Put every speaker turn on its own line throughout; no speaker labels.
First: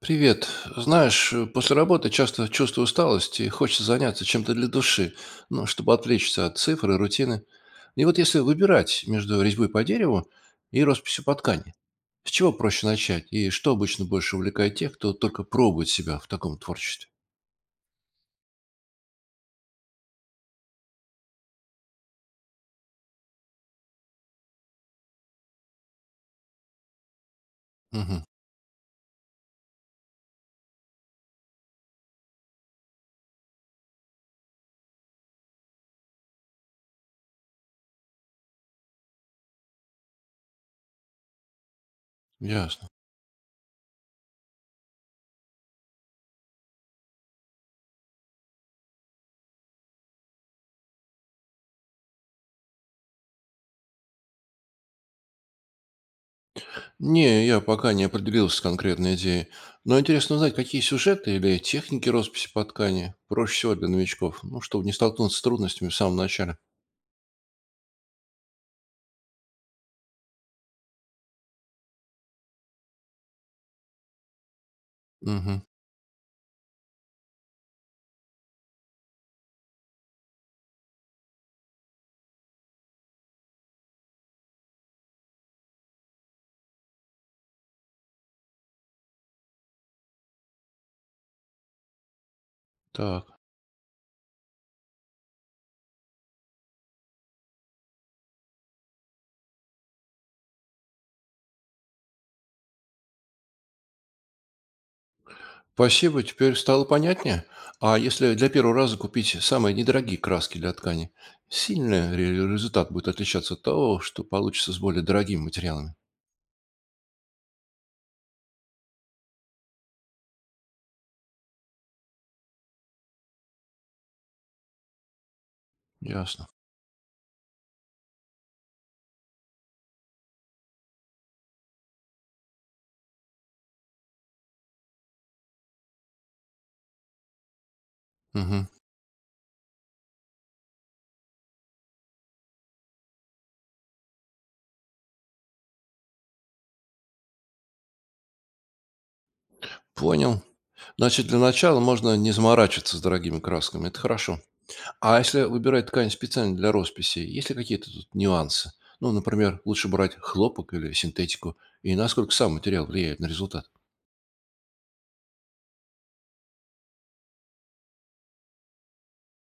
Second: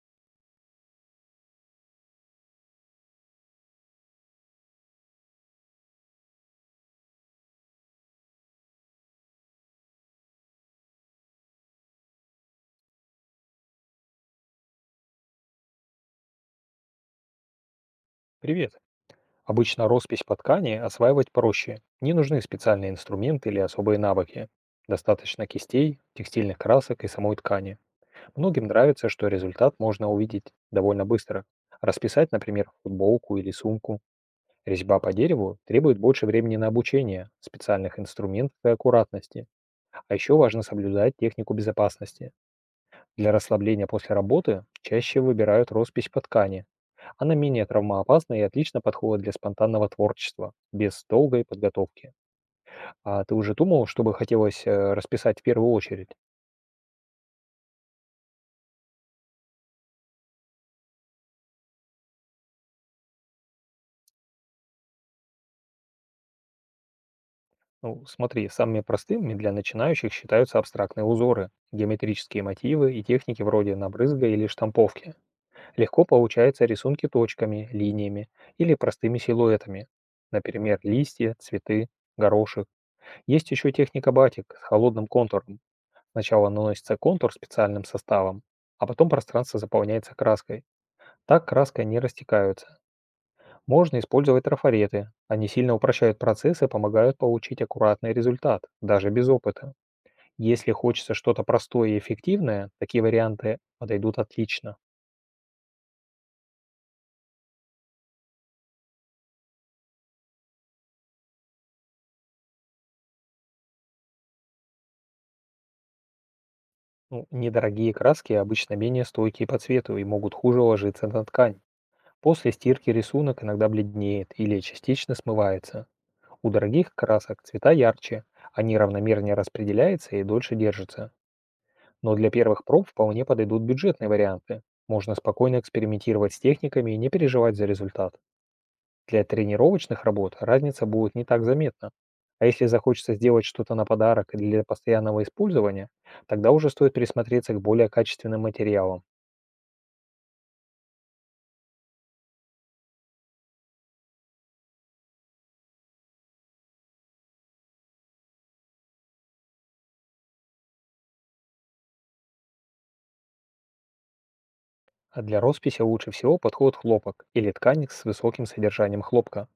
Привет. Знаешь, после работы часто чувствую усталость и хочется заняться чем-то для души, ну, чтобы отвлечься от цифр и рутины. И вот если выбирать между резьбой по дереву и росписью по ткани, с чего проще начать и что обычно больше увлекает тех, кто только пробует себя в таком творчестве?
Привет. Обычно роспись по ткани осваивать проще. Не нужны специальные инструменты или особые навыки. Достаточно кистей, текстильных красок и самой ткани.
Угу,
Многим нравится, что результат можно увидеть довольно быстро. Расписать, например, футболку или сумку. Резьба по дереву требует больше времени на обучение, специальных инструментов и аккуратности. А еще важно соблюдать технику безопасности.
ясно.
Для расслабления после работы чаще выбирают роспись по ткани, она менее травмоопасна и отлично подходит для спонтанного творчества, без долгой подготовки. А ты уже думал, что бы хотелось расписать в первую очередь?
Не, я пока не определился с конкретной идеей, но интересно узнать, какие сюжеты или техники росписи по ткани проще всего для новичков, ну, чтобы не столкнуться с трудностями в самом начале.
Ну, смотри, самыми простыми для начинающих считаются абстрактные узоры, геометрические мотивы и техники вроде набрызга или штамповки.
Угу,
Легко получаются рисунки точками, линиями или простыми силуэтами. Например, листья, цветы, горошек. Есть еще техника батик с холодным контуром, сначала наносится контур специальным составом, а потом пространство заполняется краской. Так краска не растекается.
так.
Можно использовать трафареты. Они сильно упрощают процесс и помогают получить аккуратный результат, даже без опыта. Если хочется что-то простое и эффективное, такие варианты подойдут отлично.
Спасибо, теперь стало понятнее. А если для первого раза купить самые недорогие краски для ткани, сильно ли результат будет отличаться от того, что получится с более дорогими материалами?
Ну, недорогие краски обычно менее стойкие по цвету и могут хуже ложиться на ткань. После стирки рисунок иногда бледнеет или частично смывается.
Ясно.
У дорогих красок цвета ярче, они равномернее распределяются и дольше держатся. Но для первых проб вполне подойдут бюджетные варианты. Можно спокойно экспериментировать с техниками и не переживать за результат.
Мгм.
Для тренировочных работ разница будет не так заметна. А если захочется сделать что-то на подарок или для постоянного использования, тогда уже стоит присмотреться к более качественным материалам.
Понял. Значит, для начала можно не заморачиваться с дорогими красками. Это хорошо. А если выбирать ткань специально для росписи, есть ли какие-то тут нюансы? Ну, например, лучше брать хлопок или синтетику, и насколько сам материал влияет на результат?
А для росписи лучше всего подходит хлопок или ткань с высоким содержанием хлопка.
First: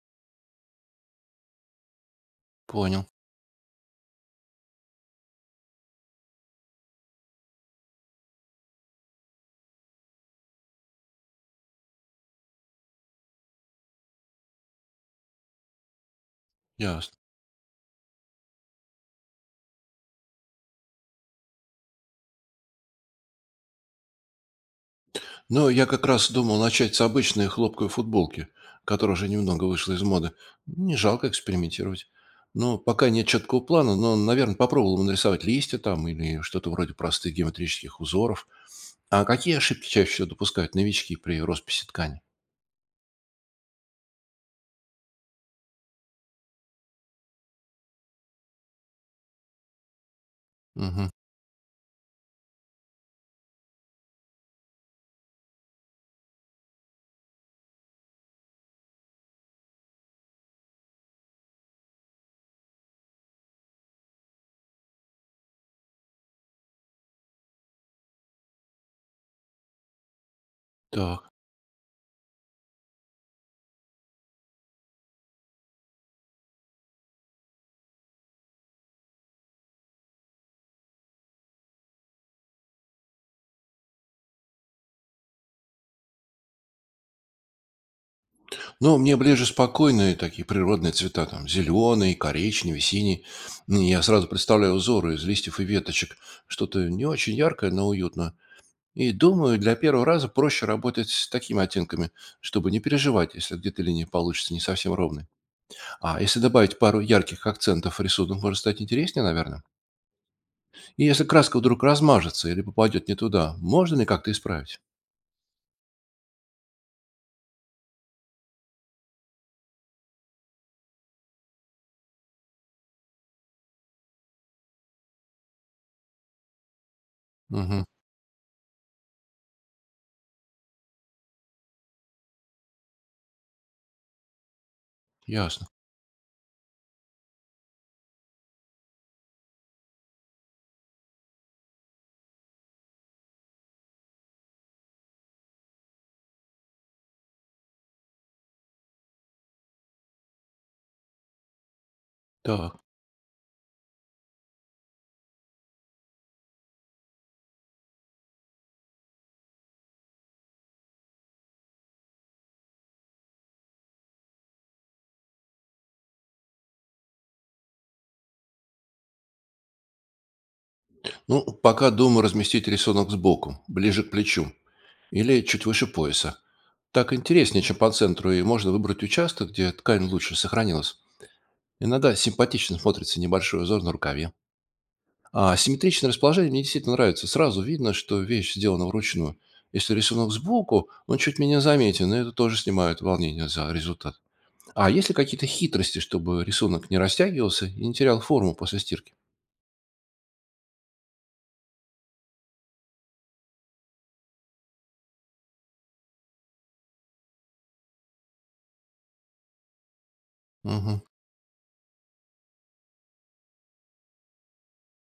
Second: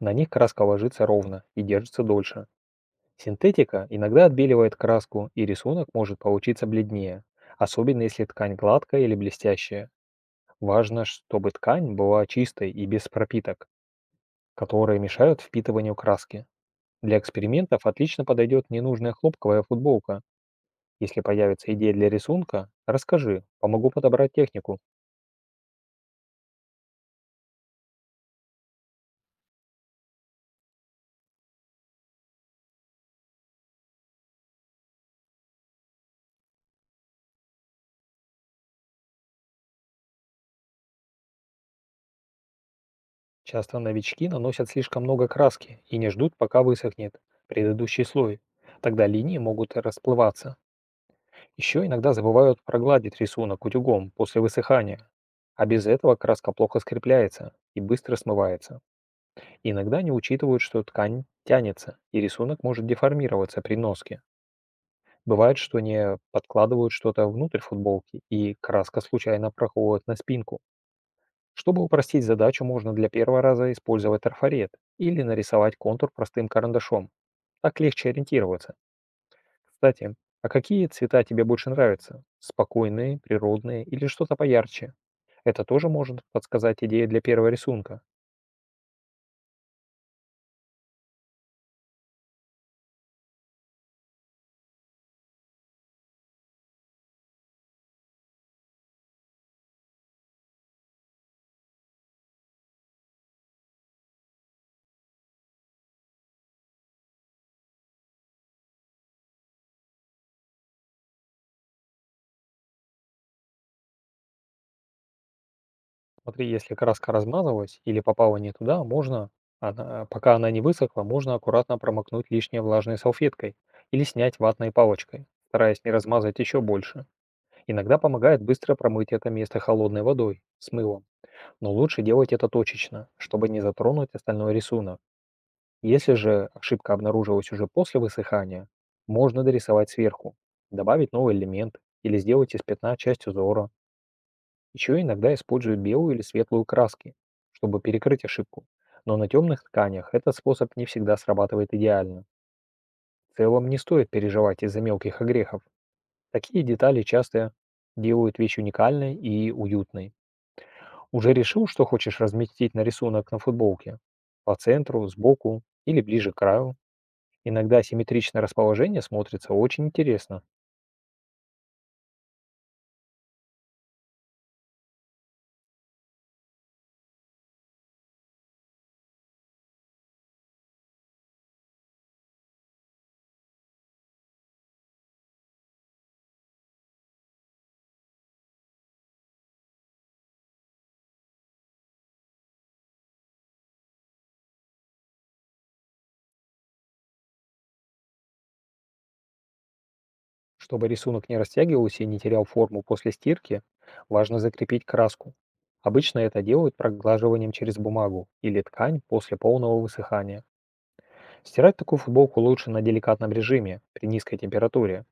На них краска ложится ровно и держится дольше.
Понял.
Синтетика иногда отбеливает краску, и рисунок может получиться бледнее, особенно если ткань гладкая или блестящая. Важно, чтобы ткань была чистой и без пропиток, которые мешают впитыванию краски.
Ясно.
Для экспериментов отлично подойдет ненужная хлопковая футболка. Если появится идея для рисунка, расскажи, помогу подобрать технику.
Ну, я как раз думал начать с обычной хлопковой футболки, которая уже немного вышла из моды. Не жалко экспериментировать. Ну, пока нет четкого плана, но, наверное, попробовал бы нарисовать листья там или что-то вроде простых геометрических узоров. А какие ошибки чаще всего допускают новички при росписи ткани?
Часто новички наносят слишком много краски и не ждут, пока высохнет предыдущий слой. Тогда линии могут расплываться.
Мгм.
Еще иногда забывают прогладить рисунок утюгом после высыхания, а без этого краска плохо скрепляется и быстро смывается. Иногда не учитывают, что ткань тянется, и рисунок может деформироваться при носке. Бывает, что не подкладывают что-то внутрь футболки, и краска случайно проходит на спинку.
Так.
Чтобы упростить задачу, можно для первого раза использовать трафарет или нарисовать контур простым карандашом. Так легче ориентироваться. Кстати, а какие цвета тебе больше нравятся? Спокойные, природные или что-то поярче? Это тоже может подсказать идею для первого рисунка.
Ну, мне ближе спокойные такие природные цвета, там, зеленый, коричневый, синий. Я сразу представляю узоры из листьев и веточек. Что-то не очень яркое, но уютное. И думаю, для первого раза проще работать с такими оттенками, чтобы не переживать, если где-то линия получится не совсем ровной. А если добавить пару ярких акцентов, рисунок может стать интереснее, наверное. И если краска вдруг размажется или попадет не туда, можно ли как-то исправить?
Смотри, если краска размазалась или попала не туда, можно, пока она не высохла, можно аккуратно промокнуть лишнее влажной салфеткой или снять ватной палочкой, стараясь не размазать еще больше.
Угу,
Иногда помогает быстро промыть это место холодной водой с мылом, но лучше делать это точечно, чтобы не затронуть остальной рисунок.
ясно.
Если же ошибка обнаружилась уже после высыхания, можно дорисовать сверху, добавить новый элемент или сделать из пятна часть узора. Еще иногда используют белую или светлую краски, чтобы перекрыть ошибку. Но на темных тканях этот способ не всегда срабатывает идеально.
Так.
В целом не стоит переживать из-за мелких огрехов. Такие детали часто делают вещь уникальной и уютной. Уже решил, что хочешь разместить на рисунок на футболке? По центру, сбоку или ближе к краю? Иногда симметричное расположение смотрится очень интересно.
Ну, пока думаю разместить рисунок сбоку, ближе к плечу или чуть выше пояса. Так интереснее, чем по центру, и можно выбрать участок, где ткань лучше сохранилась. Иногда симпатично смотрится небольшой узор на рукаве. А симметричное расположение мне действительно нравится. Сразу видно, что вещь сделана вручную. Если рисунок сбоку, он чуть менее заметен, и это тоже снимает волнение за результат. А есть ли какие-то хитрости, чтобы рисунок не растягивался и не терял форму после стирки?
Чтобы рисунок не растягивался и не терял форму после стирки, важно закрепить краску. Обычно это делают проглаживанием через бумагу или ткань после полного высыхания.
Угу,
Стирать такую футболку лучше на деликатном режиме при низкой температуре,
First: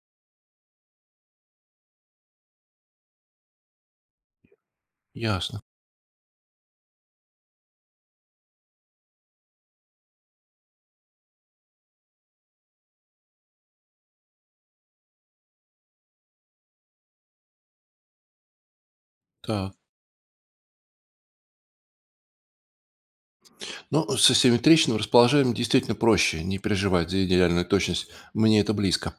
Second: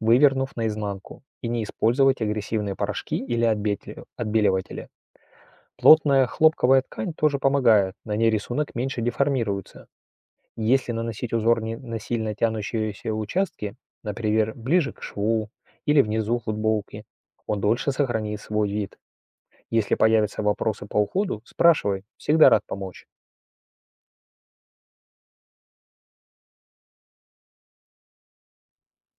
вывернув наизнанку, и не использовать агрессивные порошки или отбеливатели.
ясно.
Плотная хлопковая ткань тоже помогает, на ней рисунок меньше деформируется. Если наносить узор не на сильно тянущиеся участки, например, ближе к шву или внизу футболки, он дольше сохранит свой вид.
Так.
Если появятся вопросы по уходу, спрашивай, всегда рад помочь.
Ну, с асимметричным расположением действительно проще, не переживать за идеальную точность. Мне это близко.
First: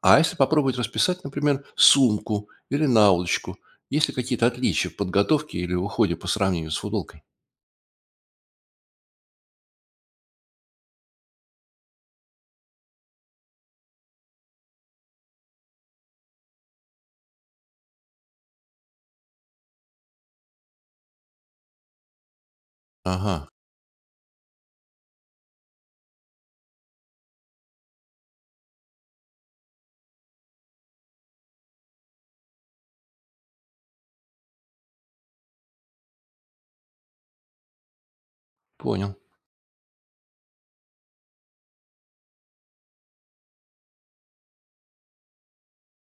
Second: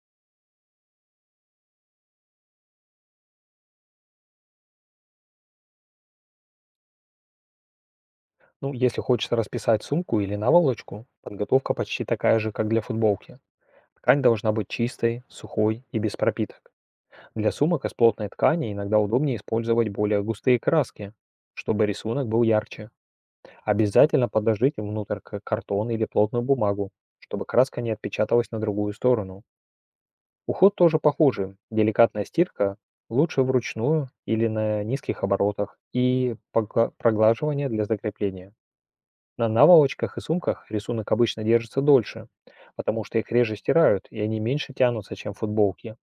А если попробовать расписать, например, сумку или наволочку? Есть ли какие-то отличия в подготовке или в уходе по сравнению с футболкой?
Ну, если хочется расписать сумку или наволочку, подготовка почти такая же, как для футболки. Ткань должна быть чистой, сухой и без пропиток. Для сумок из плотной ткани иногда удобнее использовать более густые краски, чтобы рисунок был ярче.
Ага,
Обязательно подложите внутрь картон или плотную бумагу, чтобы краска не отпечаталась на другую сторону. Уход тоже похожий. Деликатная стирка лучше вручную или на низких оборотах и проглаживание для закрепления.
понял.
На наволочках и сумках рисунок обычно держится дольше, потому что их реже стирают и они меньше тянутся, чем футболки.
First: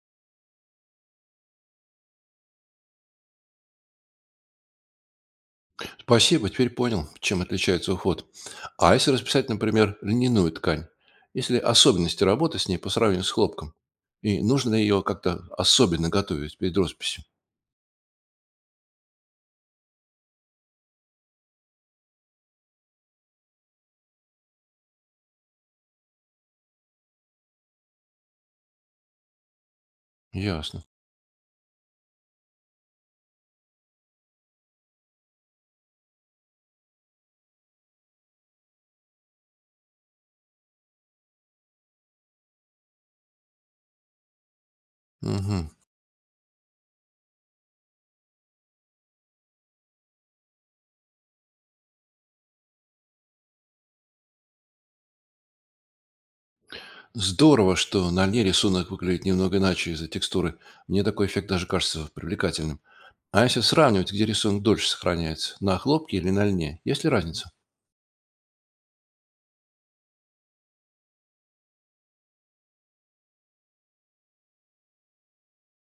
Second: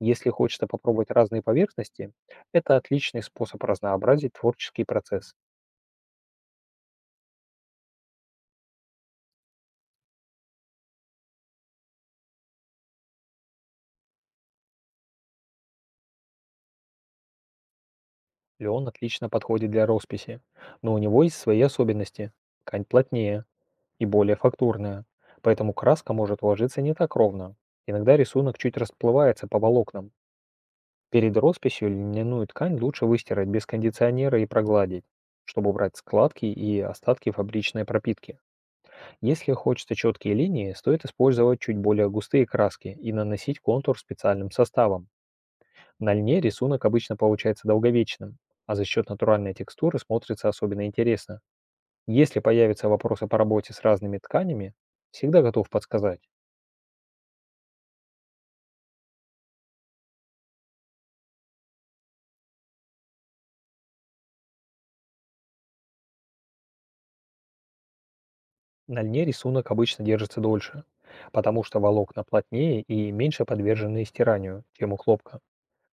Если хочется попробовать разные поверхности, это отличный способ разнообразить творческий процесс.
Спасибо, теперь понял, чем отличается уход. А если расписать, например, льняную ткань? Если особенности работы с ней по сравнению с хлопком? И нужно ли ее как-то особенно готовить перед росписью?
Леон отлично подходит для росписи, но у него есть свои особенности. Ткань плотнее и более фактурная, поэтому краска может ложиться не так ровно. Иногда рисунок чуть расплывается по волокнам.
Ясно.
Перед росписью льняную ткань лучше выстирать без кондиционера и прогладить, чтобы убрать складки и остатки фабричной пропитки. Если хочется четкие линии, стоит использовать чуть более густые краски и наносить контур специальным составом.
Мгм.
На льне рисунок обычно получается долговечным, а за счет натуральной текстуры смотрится особенно интересно. Если появятся вопросы по работе с разными тканями, всегда готов подсказать.
Здорово, что на льне рисунок выглядит немного иначе из-за текстуры. Мне такой эффект даже кажется привлекательным. А если сравнивать, где рисунок дольше сохраняется, на хлопке или на льне, есть ли разница?
На льне рисунок обычно держится дольше, потому что волокна плотнее и меньше подвержены стиранию, чем у хлопка.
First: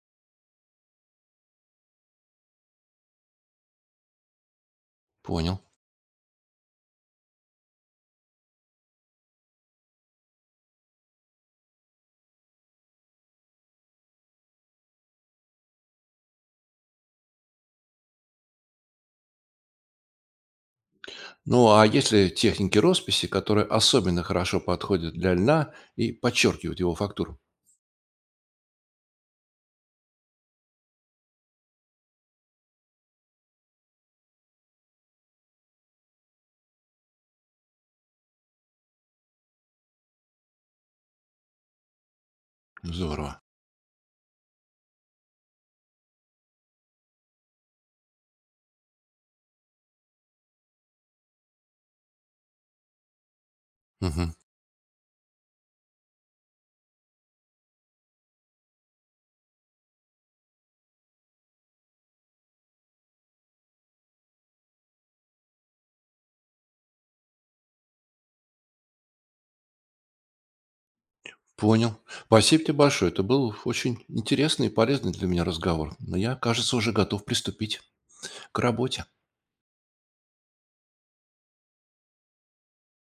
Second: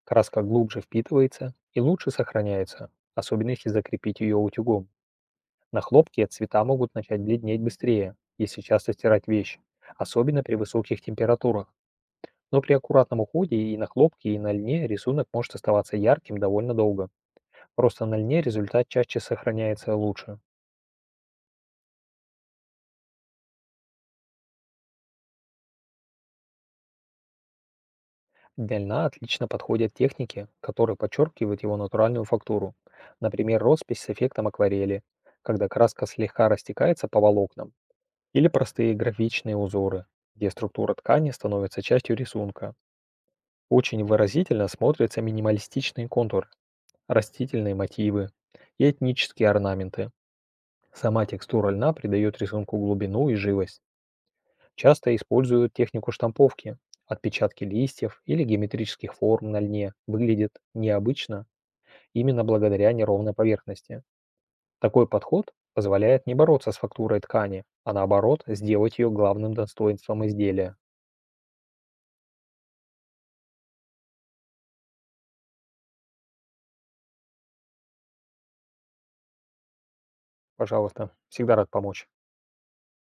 Краска глубже впитывается и лучше сохраняется, особенно если закрепить ее утюгом.
Понял.
На хлопке цвета могут начать бледнеть быстрее, если часто стирать вещь, особенно при высоких температурах. Но при аккуратном уходе и на хлопке, и на льне рисунок может оставаться ярким довольно долго. Просто на льне результат чаще сохраняется лучше.
Ну, а есть ли техники росписи, которые особенно хорошо подходят для льна и подчеркивают его фактуру?
Для льна отлично подходят техники, которые подчеркивают его натуральную фактуру. Например, роспись с эффектом акварели, когда краска слегка растекается по волокнам. Или простые графичные узоры, где структура ткани становится частью рисунка.
Здорово.
Очень выразительно смотрятся минималистичные контуры, растительные мотивы и этнические орнаменты. Сама текстура льна придает рисунку глубину и живость.
Мгм.
Часто используют технику штамповки. Отпечатки листьев или геометрических форм на льне выглядят необычно именно благодаря неровной поверхности. Такой подход позволяет не бороться с фактурой ткани, а наоборот сделать ее главным достоинством изделия.
Понял. Спасибо тебе большое. Это был очень интересный и полезный для меня разговор. Но я, кажется, уже готов приступить к работе.
Пожалуйста, всегда рад помочь.